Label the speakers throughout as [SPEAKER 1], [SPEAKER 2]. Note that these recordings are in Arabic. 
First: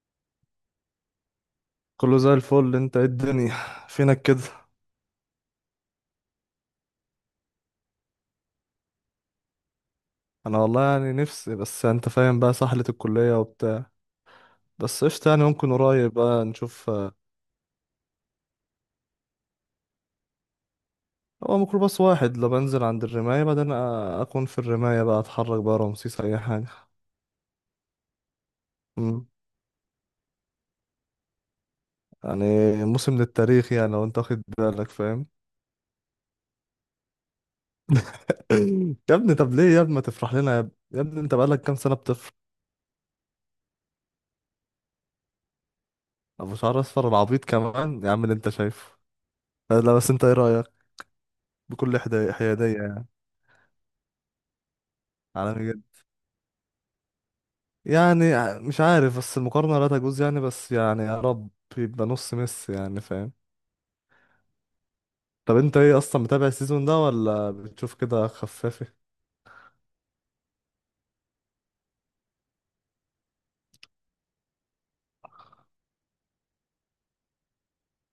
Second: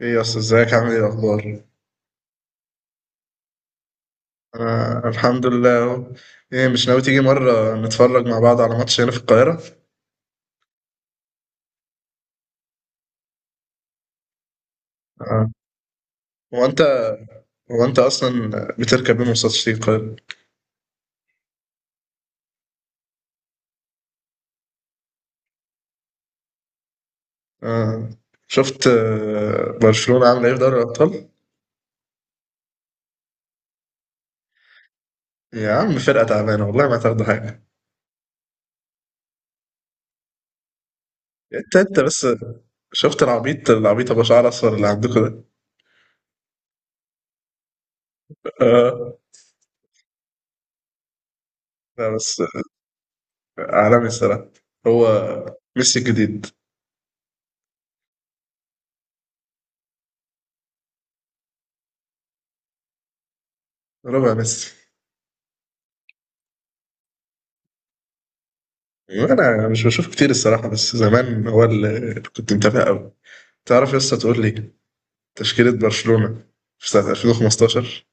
[SPEAKER 1] ايه يا اسطى، ازيك؟ عامل ايه الاخبار؟
[SPEAKER 2] كله زي الفل. انت ايه الدنيا؟ فينك كده؟
[SPEAKER 1] انا الحمد لله اهو. ايه، مش ناوي تيجي مره نتفرج مع بعض على ماتش هنا في القاهره؟
[SPEAKER 2] انا والله يعني نفسي، بس انت فاهم بقى سحلة الكلية وبتاع. بس قشطة، يعني
[SPEAKER 1] آه.
[SPEAKER 2] ممكن قريب بقى
[SPEAKER 1] هو
[SPEAKER 2] نشوف
[SPEAKER 1] انت هو انت اصلا بتركب ايه مواصلات تيجي القاهره؟
[SPEAKER 2] هو ميكروباص واحد، لو بنزل عند الرماية بعدين اكون في الرماية بقى اتحرك بقى رمسيس اي حاجة.
[SPEAKER 1] آه. شفت
[SPEAKER 2] مم.
[SPEAKER 1] برشلونه عامله ايه في دوري الابطال؟
[SPEAKER 2] يعني موسم للتاريخ يعني، لو انت واخد بالك فاهم.
[SPEAKER 1] يا عم فرقه تعبانه، والله ما تاخدوا حاجه.
[SPEAKER 2] يا ابني طب ليه يا ابني ما تفرح لنا؟ يا ابني يا ابني انت بقالك كام
[SPEAKER 1] انت
[SPEAKER 2] سنة
[SPEAKER 1] انت بس،
[SPEAKER 2] بتفرح؟
[SPEAKER 1] شفت العبيط ابو شعر اصفر اللي عندكم ده؟
[SPEAKER 2] ابو شعر اصفر العبيط كمان يا عم اللي انت شايفه.
[SPEAKER 1] آه.
[SPEAKER 2] لا بس انت ايه رأيك؟ بكل
[SPEAKER 1] لا بس
[SPEAKER 2] حيادية يعني.
[SPEAKER 1] عالمي الصراحه. هو
[SPEAKER 2] على،
[SPEAKER 1] ميسي الجديد؟
[SPEAKER 2] يعني مش عارف، بس المقارنة لا تجوز يعني، بس يعني يا رب يبقى نص ميسي يعني فاهم.
[SPEAKER 1] ربع ميسي.
[SPEAKER 2] طب انت ايه اصلا، متابع السيزون ده ولا بتشوف كده خفافي؟
[SPEAKER 1] انا مش بشوف كتير الصراحه، بس زمان هو اللي كنت متابع قوي. تعرف يا اسطى، تقول لي تشكيله برشلونه في سنه 2015؟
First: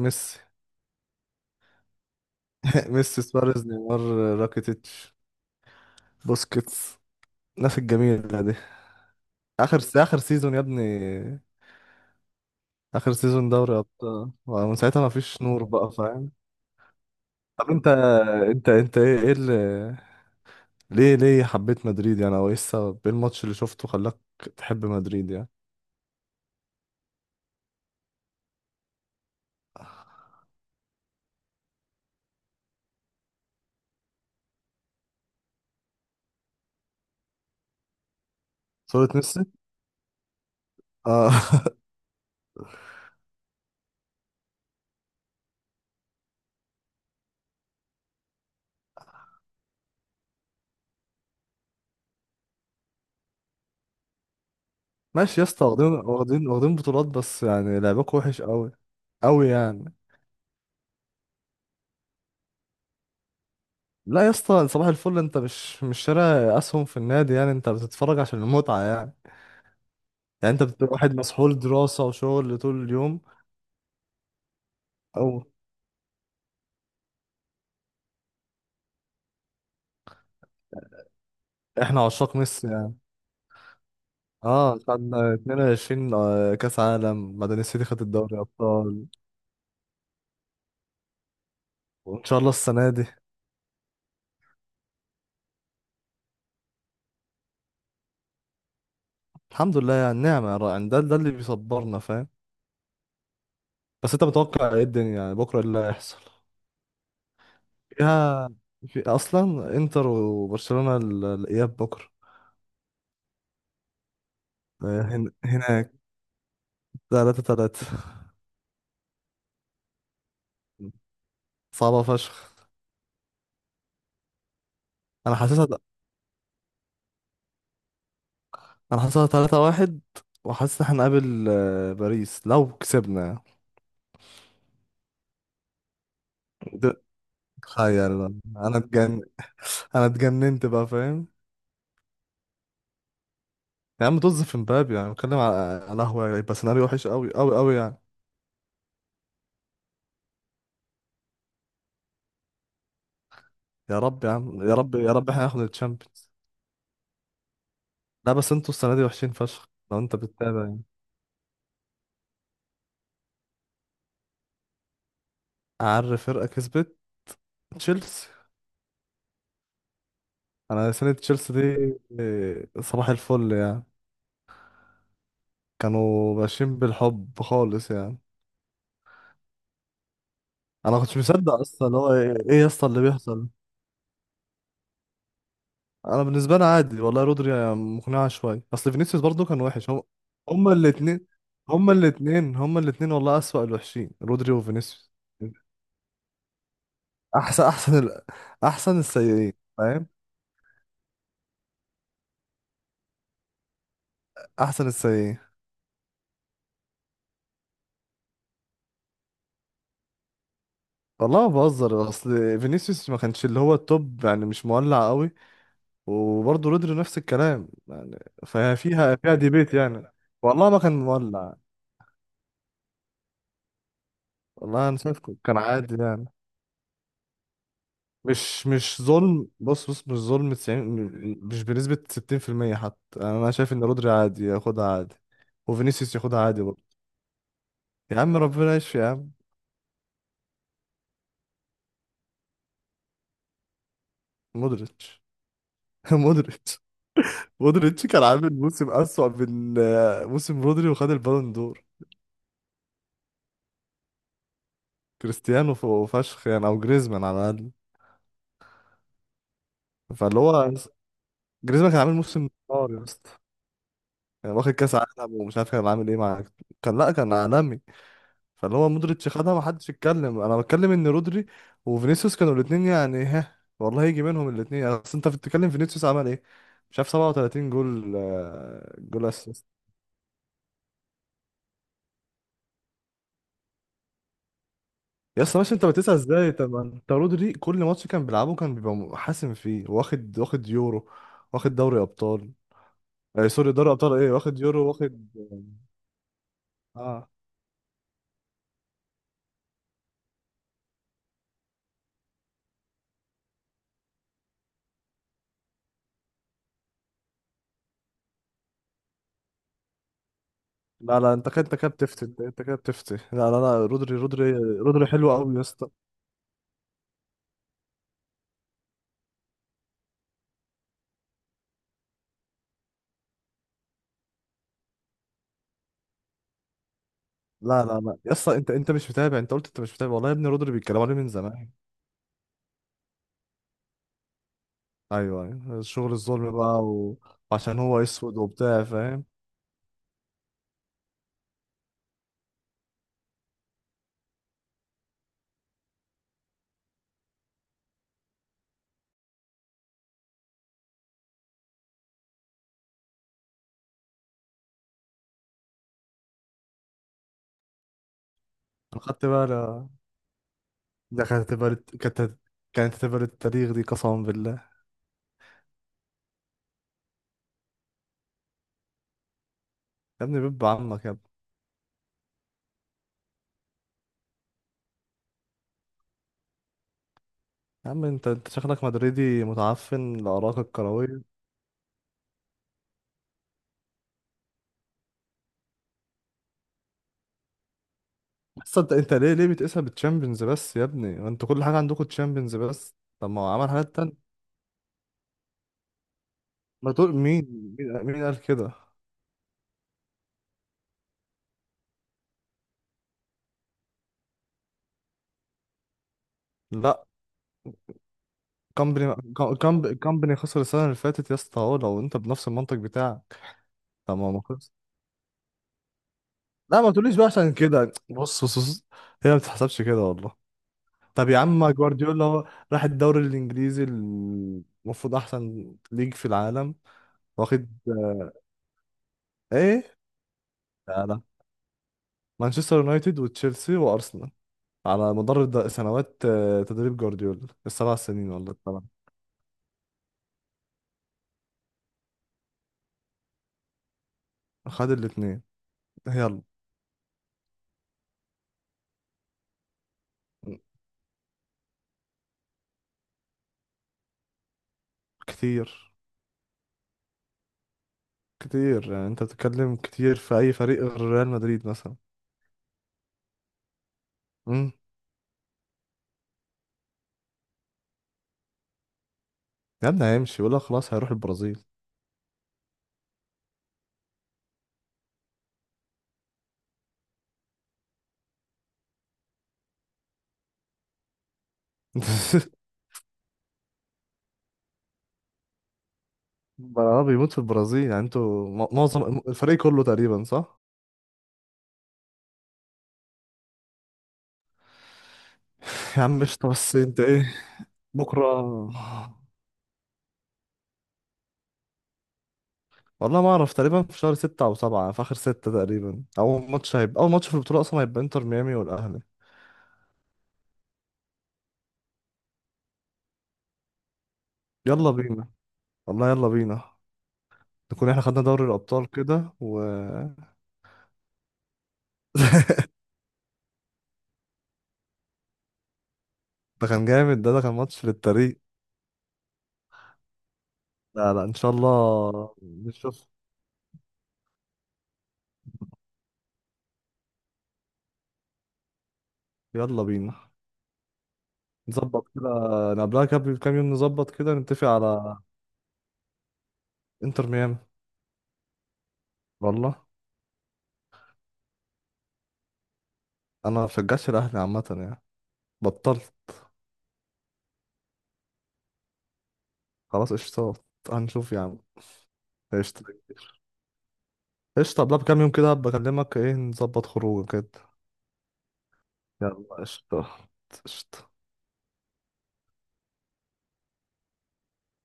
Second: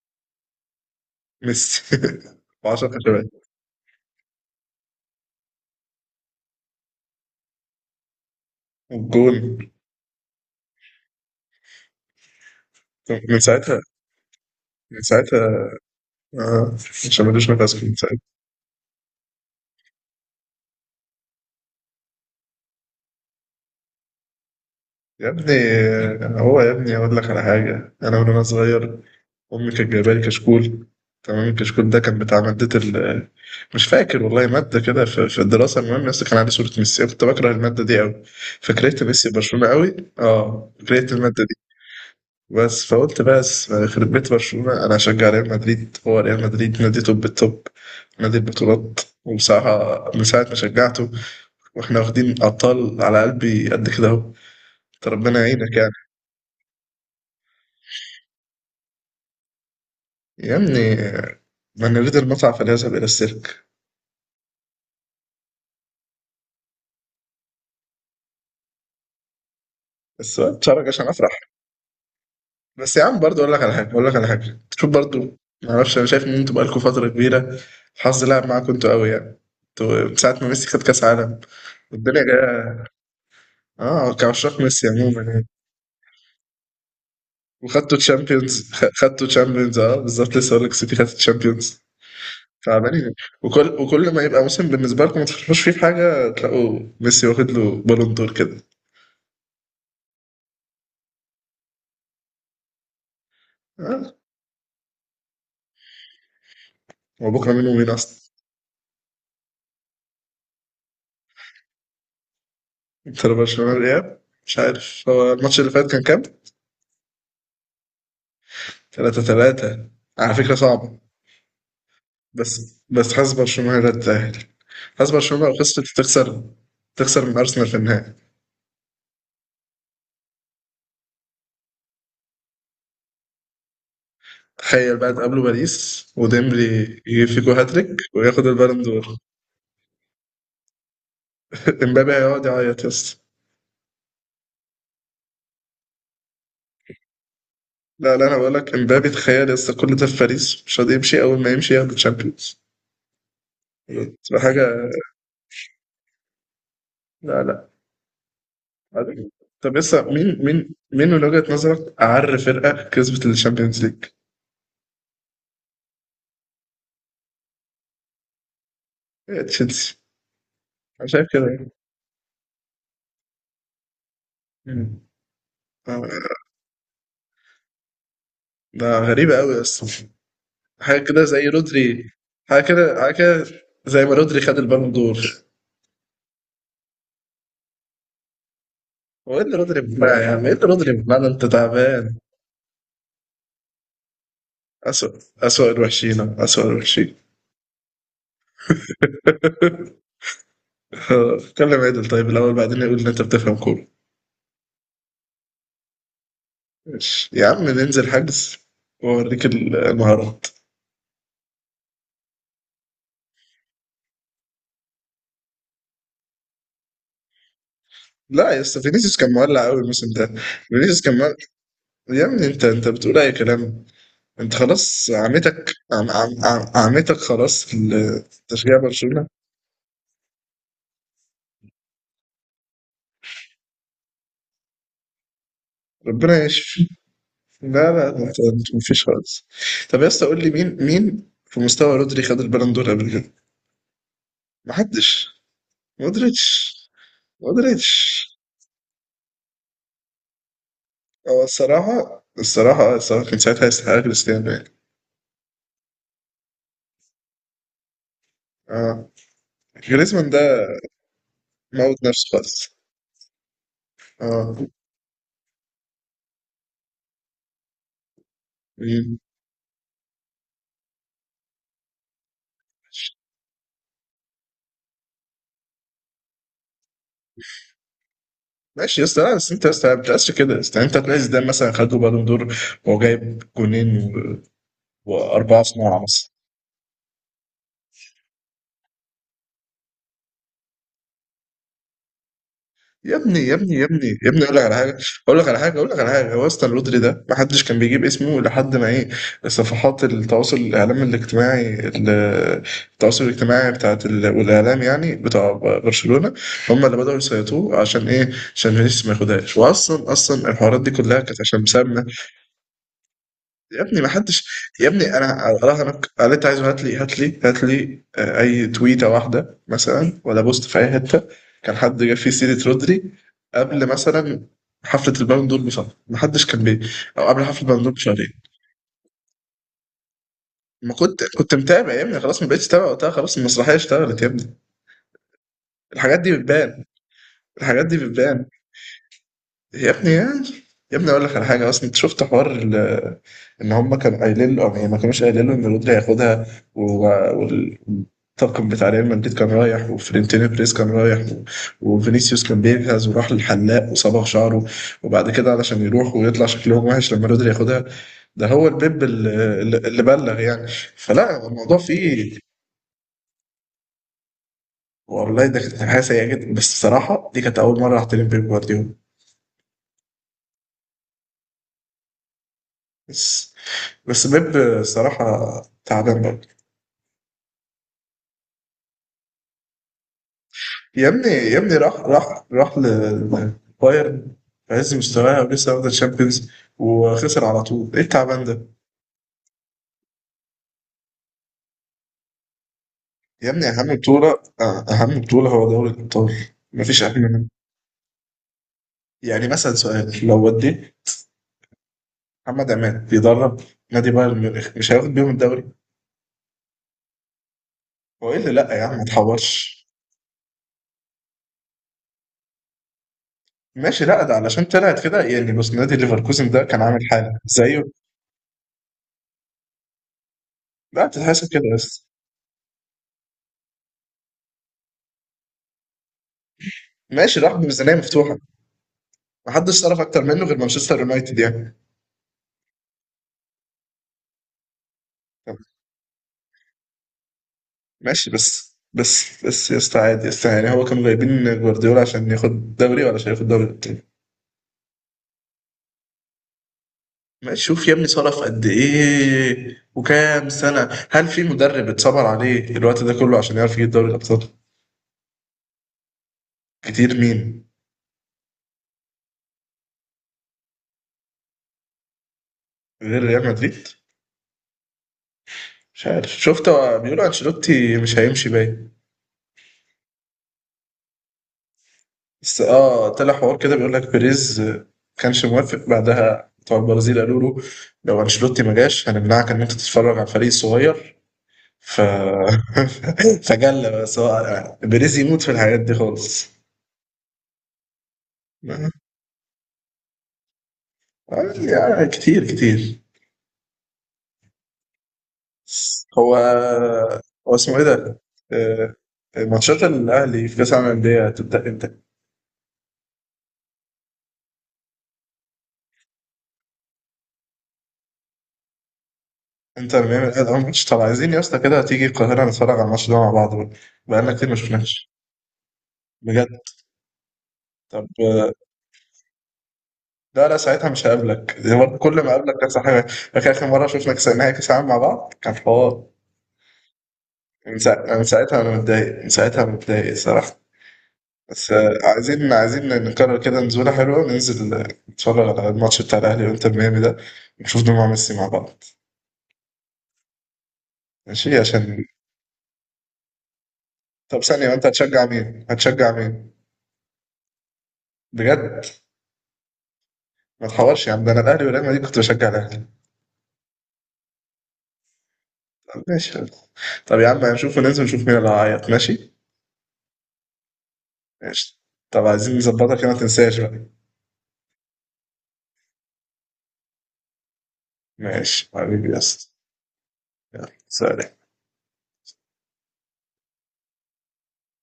[SPEAKER 2] ميسي.
[SPEAKER 1] ميسي. و10
[SPEAKER 2] ميسي،
[SPEAKER 1] خشبات.
[SPEAKER 2] سواريز، نيمار، راكيتيتش، بوسكيتس، الناس الجميلة دي.
[SPEAKER 1] والجون.
[SPEAKER 2] اخر سيزون يا ابني، اخر
[SPEAKER 1] من
[SPEAKER 2] سيزون دوري
[SPEAKER 1] ساعتها
[SPEAKER 2] ابطال، ومن
[SPEAKER 1] من
[SPEAKER 2] ساعتها ما فيش نور
[SPEAKER 1] ساعتها
[SPEAKER 2] بقى فاهم.
[SPEAKER 1] آه مش ملوش
[SPEAKER 2] طب
[SPEAKER 1] نفس
[SPEAKER 2] انت
[SPEAKER 1] من ساعتها.
[SPEAKER 2] انت انت ايه اللي، ليه حبيت مدريد يعني، او ايه السبب، ايه الماتش اللي شفته خلاك تحب
[SPEAKER 1] يا
[SPEAKER 2] مدريد يعني؟
[SPEAKER 1] ابني هو يا ابني اقول لك على حاجه، انا من وانا صغير أمي كانت جايبة لي كشكول. تمام، الكشكول ده كان بتاع مادة ال، مش فاكر والله مادة كده في الدراسة، المهم يا اسطى كان عليه صورة ميسي، أنا كنت باكره المادة دي أوي، فكرهت
[SPEAKER 2] صورة
[SPEAKER 1] ميسي
[SPEAKER 2] ميسي.
[SPEAKER 1] وبرشلونة أوي، آه كرهت
[SPEAKER 2] اه
[SPEAKER 1] المادة دي. بس فقلت بس يخرب بيت برشلونة، أنا هشجع ريال مدريد، هو ريال مدريد نادي توب التوب، نادي البطولات. وبصراحة من ساعة ما شجعته واحنا واخدين أبطال، على قلبي قد كده أهو، أنت ربنا
[SPEAKER 2] ماشي يا اسطى،
[SPEAKER 1] يعينك يعني.
[SPEAKER 2] واخدين واخدين واخدين بطولات، بس يعني لعبك وحش قوي قوي يعني.
[SPEAKER 1] يا ابني، من يريد المتعة فليذهب إلى السيرك.
[SPEAKER 2] لا يا اسطى صباح الفل، انت مش شاري اسهم في النادي يعني، انت بتتفرج عشان المتعه يعني.
[SPEAKER 1] بس
[SPEAKER 2] يعني انت
[SPEAKER 1] شعرك
[SPEAKER 2] بتبقى
[SPEAKER 1] عشان
[SPEAKER 2] واحد
[SPEAKER 1] أفرح.
[SPEAKER 2] مسحول دراسه وشغل طول
[SPEAKER 1] بس يا عم
[SPEAKER 2] اليوم.
[SPEAKER 1] برضه اقول لك على حاجه شوف
[SPEAKER 2] او
[SPEAKER 1] برضه، ما اعرفش، انا شايف ان انتوا بقالكم فتره كبيره الحظ لعب معاكم انتوا قوي يعني. انتوا من ساعه ما ميسي خد كاس عالم
[SPEAKER 2] احنا
[SPEAKER 1] الدنيا
[SPEAKER 2] عشاق ميسي
[SPEAKER 1] جايه.
[SPEAKER 2] يعني.
[SPEAKER 1] اه كعشاق
[SPEAKER 2] اه
[SPEAKER 1] ميسي عموما
[SPEAKER 2] خدنا
[SPEAKER 1] يعني.
[SPEAKER 2] 22 كاس عالم، بعدين السيتي
[SPEAKER 1] وخدتوا
[SPEAKER 2] خدت الدوري
[SPEAKER 1] تشامبيونز
[SPEAKER 2] ابطال،
[SPEAKER 1] خدتوا تشامبيونز اه بالظبط، لسه هقول لك السيتي خدت تشامبيونز.
[SPEAKER 2] وان شاء الله السنه دي.
[SPEAKER 1] تعبانين، وكل ما يبقى موسم بالنسبه لكم ما تفكروش فيه في حاجه تلاقوا ميسي واخد له بالون دور كده.
[SPEAKER 2] الحمد لله يعني نعمه يعني، ده اللي بيصبرنا فاهم. بس
[SPEAKER 1] اه.
[SPEAKER 2] انت متوقع ايه الدنيا يعني، بكره ايه اللي هيحصل
[SPEAKER 1] هو بكره مين ومين اصلا؟
[SPEAKER 2] فيها؟ في اصلا انتر وبرشلونة الاياب بكره.
[SPEAKER 1] انت برشلونه الاياب. مش عارف، هو الماتش اللي فات
[SPEAKER 2] هناك
[SPEAKER 1] كان كام؟
[SPEAKER 2] 3-3.
[SPEAKER 1] 3-3. على فكرة صعبة.
[SPEAKER 2] صعبة فشخ.
[SPEAKER 1] بس حاسس برشلونة لا تتأهل. حاسس
[SPEAKER 2] انا
[SPEAKER 1] برشلونة لو
[SPEAKER 2] حاسسها
[SPEAKER 1] خسرت تخسر، تخسر من أرسنال في النهائي.
[SPEAKER 2] انا حاسسها 3-1. وحاسس ان احنا هنقابل باريس لو كسبنا.
[SPEAKER 1] تخيل بقى تقابله باريس وديمبلي
[SPEAKER 2] ده-
[SPEAKER 1] يجيب فيكو هاتريك
[SPEAKER 2] تخيل بقى.
[SPEAKER 1] وياخد
[SPEAKER 2] انا
[SPEAKER 1] البالون دور.
[SPEAKER 2] اتجن، انا اتجننت بقى فاهم.
[SPEAKER 1] امبابي هيقعد يعيط يا اسطى.
[SPEAKER 2] يا عم طز في مبابي، يعني بتكلم على، على قهوة يبقى سيناريو وحش قوي قوي قوي يعني.
[SPEAKER 1] لا لا، انا بقول لك، امبابي تخيل يا اسطى كل ده في باريس مش راضي يمشي، اول ما يمشي ياخد الشامبيونز
[SPEAKER 2] يا رب يا
[SPEAKER 1] تبقى
[SPEAKER 2] عم، يا
[SPEAKER 1] حاجه.
[SPEAKER 2] رب يا رب احنا ناخد الشامبيونز.
[SPEAKER 1] لا لا،
[SPEAKER 2] لا بس انتوا السنة دي
[SPEAKER 1] عادي.
[SPEAKER 2] وحشين فشخ
[SPEAKER 1] طب
[SPEAKER 2] لو
[SPEAKER 1] لسه،
[SPEAKER 2] انت
[SPEAKER 1] مين
[SPEAKER 2] بتتابع
[SPEAKER 1] مين
[SPEAKER 2] يعني.
[SPEAKER 1] مين من وجهة نظرك أعر فرقة كسبت الشامبيونز ليج؟
[SPEAKER 2] اعر فرقة كسبت؟ تشيلسي.
[SPEAKER 1] هي تشيلسي.
[SPEAKER 2] انا
[SPEAKER 1] أنا
[SPEAKER 2] سنة
[SPEAKER 1] شايف كده
[SPEAKER 2] تشيلسي
[SPEAKER 1] يعني.
[SPEAKER 2] دي صباح الفل يعني،
[SPEAKER 1] مم. آه،
[SPEAKER 2] كانوا ماشيين بالحب خالص يعني.
[SPEAKER 1] ده غريبة أوي أصلا.
[SPEAKER 2] انا
[SPEAKER 1] حاجة
[SPEAKER 2] ما كنتش
[SPEAKER 1] كده زي
[SPEAKER 2] مصدق اصلا، اللي
[SPEAKER 1] رودري.
[SPEAKER 2] هو ايه، إيه
[SPEAKER 1] حاجة
[SPEAKER 2] يا اسطى
[SPEAKER 1] كده
[SPEAKER 2] اللي
[SPEAKER 1] حاجة كده
[SPEAKER 2] بيحصل.
[SPEAKER 1] زي ما رودري خد البالون دور.
[SPEAKER 2] انا بالنسبه لي عادي والله، رودري مقنعه شويه، اصل فينيسيوس
[SPEAKER 1] هو ايه
[SPEAKER 2] برضو
[SPEAKER 1] اللي
[SPEAKER 2] كان
[SPEAKER 1] رودري
[SPEAKER 2] وحش هم.
[SPEAKER 1] بمعنى يا عم، ايه اللي
[SPEAKER 2] هما
[SPEAKER 1] رودري
[SPEAKER 2] الاثنين
[SPEAKER 1] بمعنى انت
[SPEAKER 2] هما
[SPEAKER 1] تعبان؟
[SPEAKER 2] الاثنين هما الاثنين والله، اسوأ الوحشين رودري
[SPEAKER 1] أسوأ
[SPEAKER 2] وفينيسيوس.
[SPEAKER 1] أسوأ الوحشين أسوأ الوحشين
[SPEAKER 2] احسن ال، احسن السيئين فاهم.
[SPEAKER 1] كلم عدل طيب الأول، بعدين يقول إن أنت بتفهم كورة.
[SPEAKER 2] احسن السيئين.
[SPEAKER 1] ماشي. يا عم ننزل حجز وأوريك المهارات.
[SPEAKER 2] والله ما بهزر، اصل فينيسيوس ما كانش اللي هو التوب يعني، مش مولع قوي، وبرضه رودري نفس الكلام يعني،
[SPEAKER 1] لا يا اسطى،
[SPEAKER 2] ففيها
[SPEAKER 1] فينيسيوس كان
[SPEAKER 2] فيها
[SPEAKER 1] مولع
[SPEAKER 2] ديبيت
[SPEAKER 1] قوي
[SPEAKER 2] يعني،
[SPEAKER 1] الموسم ده.
[SPEAKER 2] والله ما كان
[SPEAKER 1] فينيسيوس كان مولع.
[SPEAKER 2] مولع.
[SPEAKER 1] يا ابني، انت بتقول اي كلام. انت
[SPEAKER 2] والله انا
[SPEAKER 1] خلاص
[SPEAKER 2] شايفكم كان
[SPEAKER 1] عمتك،
[SPEAKER 2] عادي
[SPEAKER 1] عم
[SPEAKER 2] يعني،
[SPEAKER 1] عم عم عمتك خلاص في
[SPEAKER 2] مش
[SPEAKER 1] تشجيع
[SPEAKER 2] مش
[SPEAKER 1] برشلونة.
[SPEAKER 2] ظلم، بص بص مش ظلم 90، مش بنسبة 60% حتى يعني. انا شايف ان رودري عادي ياخدها عادي، وفينيسيوس ياخدها
[SPEAKER 1] ربنا
[SPEAKER 2] عادي برضه.
[SPEAKER 1] يشفي. لا لا
[SPEAKER 2] يا
[SPEAKER 1] لا،
[SPEAKER 2] عم ربنا يشفي
[SPEAKER 1] مفيش
[SPEAKER 2] يا عم.
[SPEAKER 1] خالص. طب يا اسطى قول لي، مين في مستوى رودري خد البالون دور قبل كده؟
[SPEAKER 2] مودريتش.
[SPEAKER 1] محدش. مودريتش.
[SPEAKER 2] مودريتش. مودريتش كان
[SPEAKER 1] مودريتش.
[SPEAKER 2] عامل موسم أسوأ من موسم رودري وخد
[SPEAKER 1] هو
[SPEAKER 2] البالون دور.
[SPEAKER 1] الصراحة كان ساعتها يستحق كريستيانو يعني.
[SPEAKER 2] كريستيانو وفشخ يعني، او جريزمان على الاقل.
[SPEAKER 1] اه، جريزمان
[SPEAKER 2] فاللي
[SPEAKER 1] ده
[SPEAKER 2] هو جريزمان
[SPEAKER 1] موت
[SPEAKER 2] كان عامل
[SPEAKER 1] نفسه
[SPEAKER 2] موسم
[SPEAKER 1] خالص.
[SPEAKER 2] نار يا اسطى. كان
[SPEAKER 1] اه.
[SPEAKER 2] واخد كاس عالم، ومش عارف كان عامل ايه مع، كان لا كان عالمي. فاللي هو
[SPEAKER 1] مم.
[SPEAKER 2] مودريتش خدها، ما حدش يتكلم، انا بتكلم ان رودري وفينيسيوس كانوا الاثنين يعني، ها والله يجي منهم الاثنين. اصل انت بتتكلم فينيسيوس عمل ايه، مش عارف 37 جول
[SPEAKER 1] ماشي يا اسطى،
[SPEAKER 2] جول
[SPEAKER 1] لا بس انت
[SPEAKER 2] اسيست.
[SPEAKER 1] يا اسطى ما بتقاسش كده، يا اسطى انت تلاقي زيدان مثلا خد له بالون دور وهو جايب
[SPEAKER 2] يا اسطى
[SPEAKER 1] واربعه
[SPEAKER 2] ماشي، انت
[SPEAKER 1] صناعه
[SPEAKER 2] بتسأل
[SPEAKER 1] مثلا.
[SPEAKER 2] ازاي؟ طب ما انت رودري كل ماتش كان بيلعبه كان بيبقى حاسم فيه، واخد يورو، واخد دوري ابطال.
[SPEAKER 1] يا ابني يا
[SPEAKER 2] سوري
[SPEAKER 1] ابني يا
[SPEAKER 2] دوري
[SPEAKER 1] ابني
[SPEAKER 2] ابطال،
[SPEAKER 1] يا
[SPEAKER 2] ايه
[SPEAKER 1] ابني اقول
[SPEAKER 2] واخد
[SPEAKER 1] لك على
[SPEAKER 2] يورو
[SPEAKER 1] حاجه
[SPEAKER 2] واخد
[SPEAKER 1] اقول لك على حاجه اقول لك على حاجه، هو اصلا اللودري ده
[SPEAKER 2] اه.
[SPEAKER 1] ما حدش كان بيجيب اسمه لحد ما ايه، صفحات التواصل الاعلام الاجتماعي التواصل الاجتماعي والاعلام يعني بتاع برشلونه، هم اللي بداوا يسيطروا. عشان ايه؟ عشان فينيسيوس ما ياخدهاش، واصلا الحوارات دي كلها
[SPEAKER 2] لا لا،
[SPEAKER 1] كانت
[SPEAKER 2] انت كده
[SPEAKER 1] عشان
[SPEAKER 2] انت كده
[SPEAKER 1] بسبب،
[SPEAKER 2] بتفتي، انت كده بتفتي، لا. لا
[SPEAKER 1] يا
[SPEAKER 2] لا،
[SPEAKER 1] ابني ما
[SPEAKER 2] رودري
[SPEAKER 1] حدش،
[SPEAKER 2] رودري
[SPEAKER 1] يا
[SPEAKER 2] رودري
[SPEAKER 1] ابني
[SPEAKER 2] حلو
[SPEAKER 1] انا
[SPEAKER 2] قوي يا اسطى.
[SPEAKER 1] اراهنك قال، انت عايز هات لي اي تويته واحده مثلا ولا بوست في اي حته كان حد جاب فيه سيره رودري قبل مثلا حفله البالون دور بشهر؟ ما حدش كان بي، او قبل حفله البالون
[SPEAKER 2] لا
[SPEAKER 1] دور
[SPEAKER 2] لا لا يا
[SPEAKER 1] بشهرين.
[SPEAKER 2] اسطى، انت مش متابع، انت قلت انت مش متابع، والله يا ابني رودري
[SPEAKER 1] ما
[SPEAKER 2] بيتكلموا عليه
[SPEAKER 1] كنت
[SPEAKER 2] من
[SPEAKER 1] كنت
[SPEAKER 2] زمان.
[SPEAKER 1] متابع يا ابني، خلاص ما بقتش تابع وقتها، خلاص المسرحيه اشتغلت يا ابني.
[SPEAKER 2] ايوه ايوه الشغل
[SPEAKER 1] الحاجات دي
[SPEAKER 2] الظلم بقى
[SPEAKER 1] بتبان.
[SPEAKER 2] و، وعشان
[SPEAKER 1] الحاجات دي
[SPEAKER 2] هو اسود
[SPEAKER 1] بتبان
[SPEAKER 2] وبتاع فاهم.
[SPEAKER 1] يا ابني يعني. يا ابني اقول لك على حاجه، اصلا انت شفت حوار ان هم كانوا قايلين له يعني ما كانوش قايلين له ان رودري هياخدها، و- والطاقم بتاع ريال مدريد كان رايح وفلورنتينو بريز كان رايح وفينيسيوس كان بيجهز وراح للحلاق وصبغ شعره، وبعد كده علشان يروح ويطلع شكلهم وحش لما رودري ياخدها. ده هو البيب
[SPEAKER 2] خدت بقى
[SPEAKER 1] اللي,
[SPEAKER 2] لا.
[SPEAKER 1] اللي بلغ يعني.
[SPEAKER 2] ده
[SPEAKER 1] فلا، الموضوع فيه،
[SPEAKER 2] كانت هتبقى للتاريخ دي قسما بالله.
[SPEAKER 1] والله ده كانت حاجه سيئه جدا، بس الصراحه دي كانت اول مره احترم بيب جوارديولا.
[SPEAKER 2] يا ابني بيب عمك يا ابني.
[SPEAKER 1] بس بس بيب صراحه تعبان برضه.
[SPEAKER 2] يا عم انت شكلك مدريدي متعفن لآرائك
[SPEAKER 1] يا
[SPEAKER 2] الكروية.
[SPEAKER 1] ابني يا ابني راح لبايرن في عز مستواها ولسه واخده الشامبيونز وخسر على طول، ايه التعبان ده؟
[SPEAKER 2] بس انت ليه بتقيسها بالتشامبيونز بس يا ابني، ما انتوا كل حاجة عندكم تشامبيونز بس، طب ما هو
[SPEAKER 1] يا ابني
[SPEAKER 2] عمل
[SPEAKER 1] اهم
[SPEAKER 2] حاجات.
[SPEAKER 1] بطوله، اهم بطوله هو دوري الابطال،
[SPEAKER 2] ما
[SPEAKER 1] مفيش
[SPEAKER 2] تقول
[SPEAKER 1] اهم منه.
[SPEAKER 2] مين، مين قال كده؟
[SPEAKER 1] يعني مثلا سؤال، لو وديت محمد عماد بيدرب نادي بايرن ميونخ مش هياخد بيهم الدوري؟
[SPEAKER 2] لا،
[SPEAKER 1] هو ايه اللي لا يا عم؟ ما تحورش.
[SPEAKER 2] كامباني. كامباني خسر السنه اللي فاتت يا اسطى اهو لو انت بنفس المنطق بتاعك.
[SPEAKER 1] ماشي،
[SPEAKER 2] طب
[SPEAKER 1] لا
[SPEAKER 2] ما
[SPEAKER 1] ده
[SPEAKER 2] ما
[SPEAKER 1] علشان
[SPEAKER 2] خسر؟
[SPEAKER 1] طلعت كده يعني، بص نادي ليفركوزن ده
[SPEAKER 2] لا
[SPEAKER 1] كان
[SPEAKER 2] ما
[SPEAKER 1] عامل
[SPEAKER 2] تقوليش بقى
[SPEAKER 1] حاله
[SPEAKER 2] عشان
[SPEAKER 1] زيه.
[SPEAKER 2] كده. بص بص بص هي ما بتتحسبش كده والله.
[SPEAKER 1] لا
[SPEAKER 2] طب يا
[SPEAKER 1] تتحسب كده
[SPEAKER 2] عم
[SPEAKER 1] بس.
[SPEAKER 2] جوارديولا هو راح الدوري الانجليزي، المفروض احسن ليج في العالم،
[SPEAKER 1] ماشي، راح
[SPEAKER 2] واخد
[SPEAKER 1] بميزانيه مفتوحه، محدش
[SPEAKER 2] ايه؟
[SPEAKER 1] صرف اكتر منه غير مانشستر
[SPEAKER 2] لا لا،
[SPEAKER 1] يونايتد يعني.
[SPEAKER 2] مانشستر يونايتد وتشيلسي وارسنال على مدار سنوات تدريب جوارديولا السبع سنين
[SPEAKER 1] ماشي،
[SPEAKER 2] ولا
[SPEAKER 1] بس
[SPEAKER 2] الثمان.
[SPEAKER 1] بس بس يا اسطى، عادي يا اسطى يعني، هو كانوا جايبين جوارديولا عشان ياخد دوري ولا عشان ياخد دوري التاني؟
[SPEAKER 2] خد الاثنين، يلا.
[SPEAKER 1] ما شوف يا ابني صرف قد ايه وكام سنة، هل في مدرب اتصبر عليه الوقت ده كله عشان يعرف يجيب دوري الابطال؟
[SPEAKER 2] كتير.
[SPEAKER 1] كتير مين؟
[SPEAKER 2] كتير يعني، انت بتتكلم كتير في اي فريق غير ريال مدريد مثلا؟
[SPEAKER 1] غير ريال مدريد؟
[SPEAKER 2] امم.
[SPEAKER 1] شفت، هو بيقولوا انشيلوتي مش هيمشي باين.
[SPEAKER 2] يا ابني هيمشي ولا خلاص هيروح البرازيل.
[SPEAKER 1] بس اه طلع حوار كده بيقول لك بيريز كانش موافق، بعدها بتوع البرازيل قالوا له لو انشيلوتي ما جاش هنمنعك ان انت تتفرج على الفريق الصغير، ف فجلة. بس هو بيريز يموت في الحاجات دي خالص.
[SPEAKER 2] اه بيموت في البرازيل يعني، انتوا معظم الفريق كله تقريبا صح.
[SPEAKER 1] آه، يعني كتير كتير.
[SPEAKER 2] يا عم مش
[SPEAKER 1] هو،
[SPEAKER 2] بس انت ايه.
[SPEAKER 1] هو اسمه ايه ده؟
[SPEAKER 2] بكره.
[SPEAKER 1] آه، ماتشات الاهلي في كاس العالم للانديه تبدا امتى؟
[SPEAKER 2] والله ما اعرف، تقريبا في شهر ستة او سبعة، في اخر ستة تقريبا، اول ماتش في البطولة اصلا هيبقى انتر ميامي والاهلي.
[SPEAKER 1] انتر ميامي الاهلي اول ماتش، طب عايزين يا اسطى كده تيجي القاهره نتفرج على الماتش ده مع بعض بقى، بقالنا كتير ما
[SPEAKER 2] يلا
[SPEAKER 1] شفناش.
[SPEAKER 2] بينا، والله يلا
[SPEAKER 1] بجد.
[SPEAKER 2] بينا، نكون احنا
[SPEAKER 1] طب
[SPEAKER 2] خدنا دوري الابطال كده و.
[SPEAKER 1] لا لا، ساعتها مش هقابلك دي برضه، كل ما اقابلك نفس الحاجه، فاكر اخر مره شفنا كاس نهائي كاس العالم مع بعض كان حوار؟
[SPEAKER 2] ده كان جامد، ده كان ماتش
[SPEAKER 1] من
[SPEAKER 2] للتاريخ.
[SPEAKER 1] ساعتها انا متضايق، من ساعتها أنا متضايق الصراحه.
[SPEAKER 2] لا لا ان شاء
[SPEAKER 1] بس
[SPEAKER 2] الله
[SPEAKER 1] عايزين
[SPEAKER 2] نشوف.
[SPEAKER 1] نكرر كده نزولة حلوة وننزل نتفرج على الماتش بتاع الأهلي وإنتر ميامي ده، نشوف دموع ميسي مع بعض.
[SPEAKER 2] يلا بينا
[SPEAKER 1] ماشي
[SPEAKER 2] نظبط
[SPEAKER 1] عشان.
[SPEAKER 2] كده، نقابلها قبل بكام يوم نظبط كده،
[SPEAKER 1] طب
[SPEAKER 2] نتفق
[SPEAKER 1] ثانية، وأنت
[SPEAKER 2] على.
[SPEAKER 1] هتشجع مين؟ هتشجع مين؟
[SPEAKER 2] انتر ميامي
[SPEAKER 1] بجد؟
[SPEAKER 2] والله.
[SPEAKER 1] ما تحورش يا عم، ده أنا الأهلي وريال مدريد كنت بشجع الأهلي.
[SPEAKER 2] انا ما بشجعش الاهلي عامه يعني،
[SPEAKER 1] طب
[SPEAKER 2] بطلت.
[SPEAKER 1] ماشي. طب يا عم هنشوف، وننزل نشوف مين اللي هيعيط ماشي؟
[SPEAKER 2] خلاص قشطة، هنشوف يا عم.
[SPEAKER 1] ماشي. طب عايزين
[SPEAKER 2] قشطة،
[SPEAKER 1] نظبطها كده، ما تنساش بقى.
[SPEAKER 2] قشطة قبلها بكام يوم كده هبقى اكلمك، ايه نظبط خروج كده.
[SPEAKER 1] ماشي حبيبي يا
[SPEAKER 2] يلا
[SPEAKER 1] اسطى.
[SPEAKER 2] قشطة.
[SPEAKER 1] يلا
[SPEAKER 2] قشطة.
[SPEAKER 1] سلام.